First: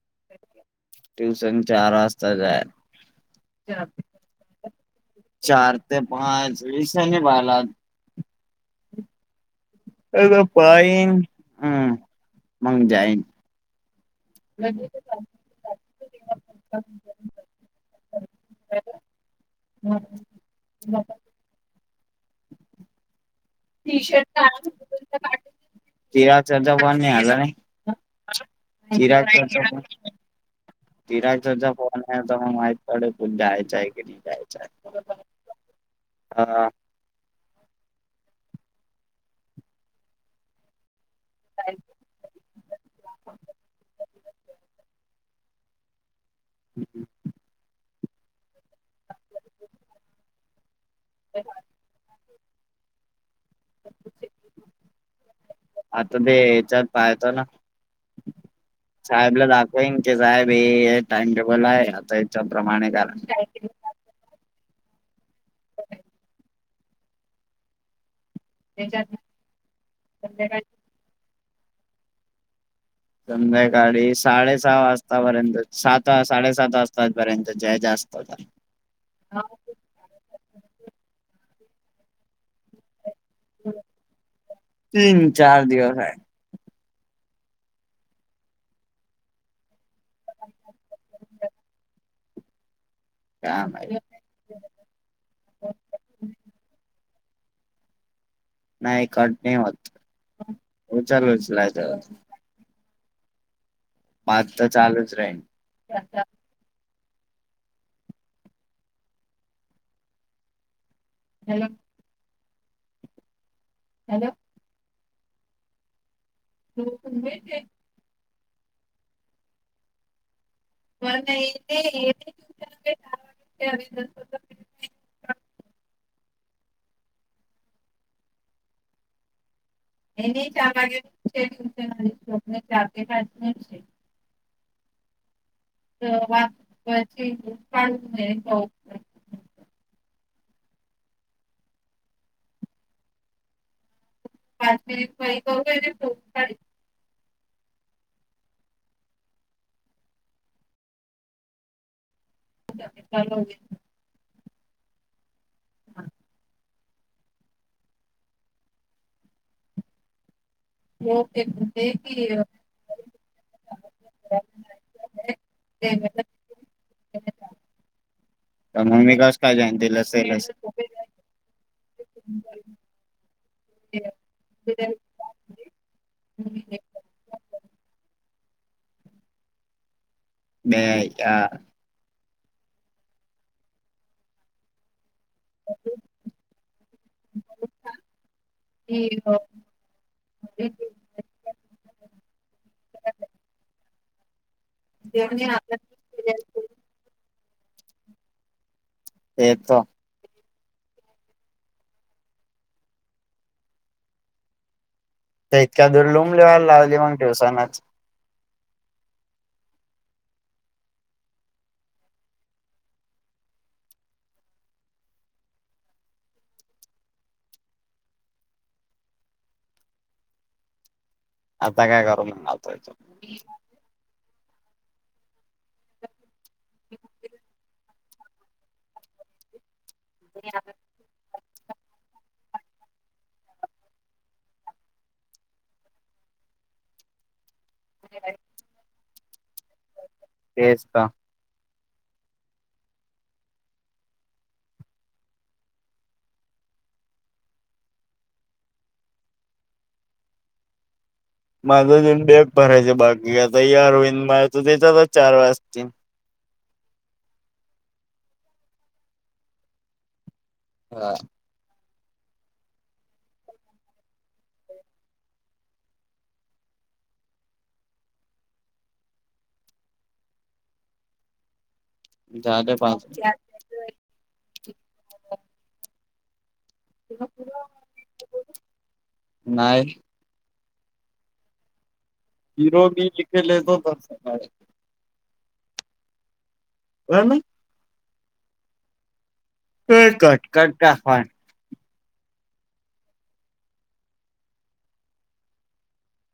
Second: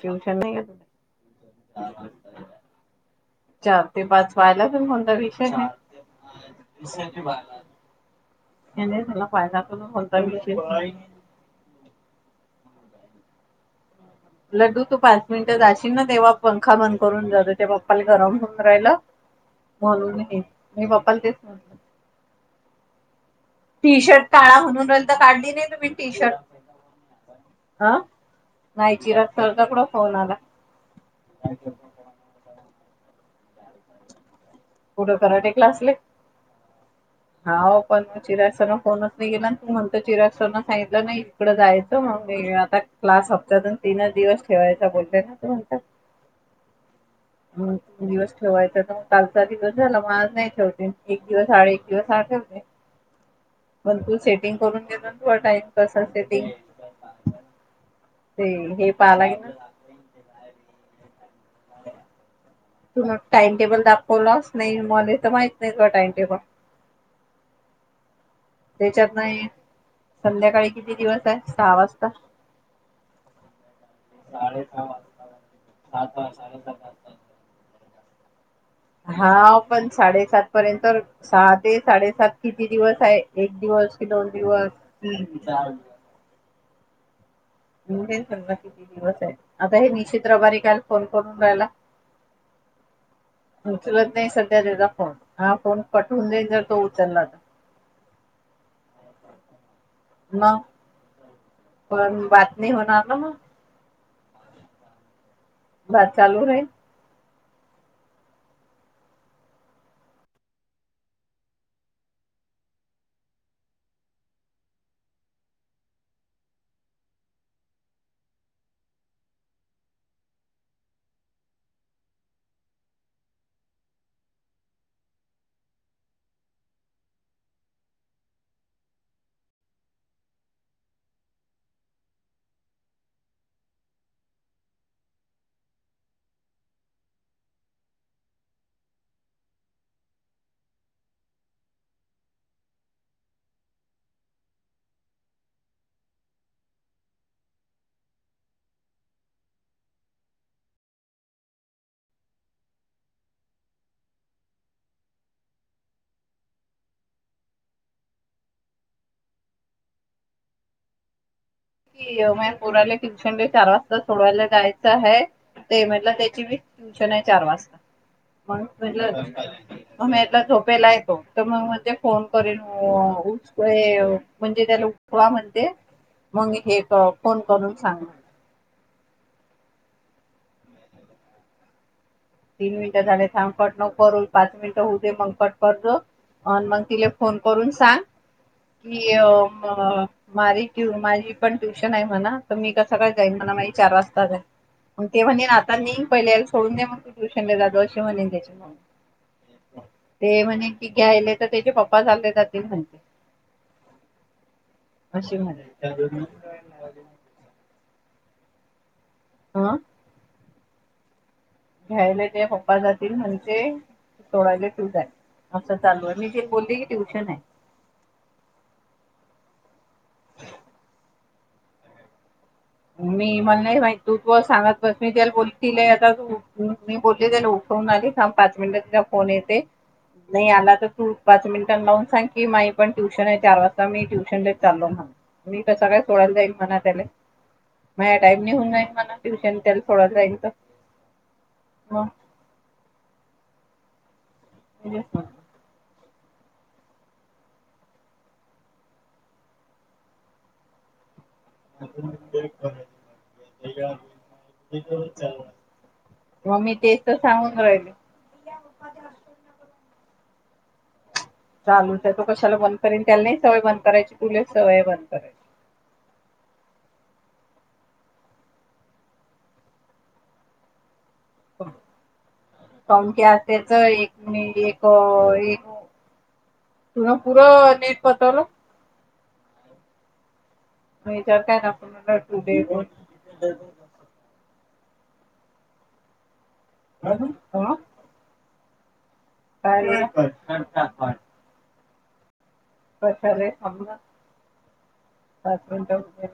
Tuition नाही घेत tuition चार वाजता जाय चार ते पाच पाहिला तुम्ही कोणता विषय आहे? चार ते पाच वीसेनी पाला ह हे झा पायज विष पाईन हम्म मग जाईन लड्डू तू पाच मिनिटं जाशील ना तेव्हा पंखा बंद करून जो ते बाप्पाला गरम होऊन राहिलं म्हणून मी बाप्पा ते टी शर्ट काढा शर् म्हणून राहिल तर काढली नाही तुम्ही टी तिरा चर्चा शर्ट पण नाही हला नाही अ नाही चिराग सरचा चर्चा कुठं फोन आला चिराग चर्चा प आणि तला माहित पडे पू जायचय क नाही जायचय कुठं कराटे क्लासले होा पण चिरागना फोनच नाही गेला ना तू म्हणत चिरागसना सांगितलं नाही तकड जायचं मग मी आता क्लास हप्त्यातून तीनच दिवस ठेवायचा बोलतेय ना त म्हणतात हं ह तीन दिवस ठेवायचा तर मग कालचाध ग झाला मग आज नाही ठेवते एक दिवस साडे एक दिवस आठेवते मग तू सेटिंग करून घेत ना तड टाइमपस आता ते सेटिंग याच्यात पाहतो ना ते हे पालाय ना होक साहेब हे टाइम टेबल आहे आता याच्या प्रमाणे कारण होलाच नाही मला तर माहित नाही का टामटे पण त्याच्यात नाही संध्याकाळी किती दिवस आहे सहा वाजता संध्याकाळी साडे सहा वाजतापर्यंत सात साडेसात वाजता र्यंत जय जास्त होता हा पण साडेसात पर्यंत सहा ते साडेसात किती दिवस आहे एक दिवस की दोन दिवस तीन चार दिवस आहे म्हणजे सगा किती दिवस आहे आता हे निश्चित रबारी काल फोन करून राहायला [unintelligible] [inaudible] काय माहित उचलत नाही सध्या त्याचा फोन हा फोन पटवून जाईल जर तो उचलला तर नाही कट नाही होत मग उचल उचलायच पण बात नाही होणार ना मग भात तर चालूच राहील बात चालू रही हॅला हॅलो लोे व ए नाही चार वागेो चार वा काढ पाच मिनिट काही करू दोन साडी चाल हम ओके की यमन कोोराले ट्युशन डे चार वाजता सोडवायला जायचं आहे तेमला त्याचीी ट्युशन आहे चार वाजता म्हण पण मग मी कस काय जॉईन केलं म्ही सेलच झोपेला येतो तर मग म्हणजे फोन करेन उसक म्हणजे त्याला उठवा म्हणते मग हे फोन करून सांगणार ब तीन मिनिटं झाले थांबखट न करूनल पाच मिनिटं होऊते मग कट करत आणि मग तिला फोन करून सांग की माझ्य माझी पण ट्युशन आहे म्हणा तर मी कसकडे जाईन म्हणा माझी चार वाजता आहे मग ते म्हणेन आता नी पहिल्याला सोडून द मग तू ट्युशन ला जाव अशी म्हणेन त्याच्याून ते तो ते म्हणे की घ्यायले तर त्याचे पप्पा चाले जातील म्हणते अशी तर म्हणे इतकका दूर लूम लिवायला लावली मग ठ दिवसानात हं घ्यायला ते पप्पा जातील म्हणते सोडायला्यूझ असं चालू आहे मी जे बोलली की ट्यूशन आहे आता काय करू म मी मला नाही माहित तू तू सांगत बस मी त्याला बोलतील आता तू मी बोलली त्याला उठवून आली पाच मिनिट तिला फोन येते नाही आला तर तू पाच मिनिटां लावून सांग की माी पण ट्युशन आहे चार वाजता मी ट्युशनले चालो म्हणा मी तसं काय सोडायला जाईन मत त्याला मझ्या टाईम निहून जाईल मला ट्यूशन त्याला थोडा जाईल तेजता हा हेज माझं जन बॅग भरायचं बाकी आता या अरविन मा त्याच्यातच चार वाजतील मग मी तेच तर सांगून राहिले प्पा हा चालूच आहे तो कशाला बंद करेन त्याला नाही सवय बंद करायची तुले सवय बंद करायची झाले पाच सणते अस त्याच एक म्ह एक एक तुला पुरं नीट पातलं नाहीय मचार काय ना आपण मला वाटत हिरो मी लखेलेचो तर सका आहे ह ह कट कट का [unintelligible] करे अ हबंडच्या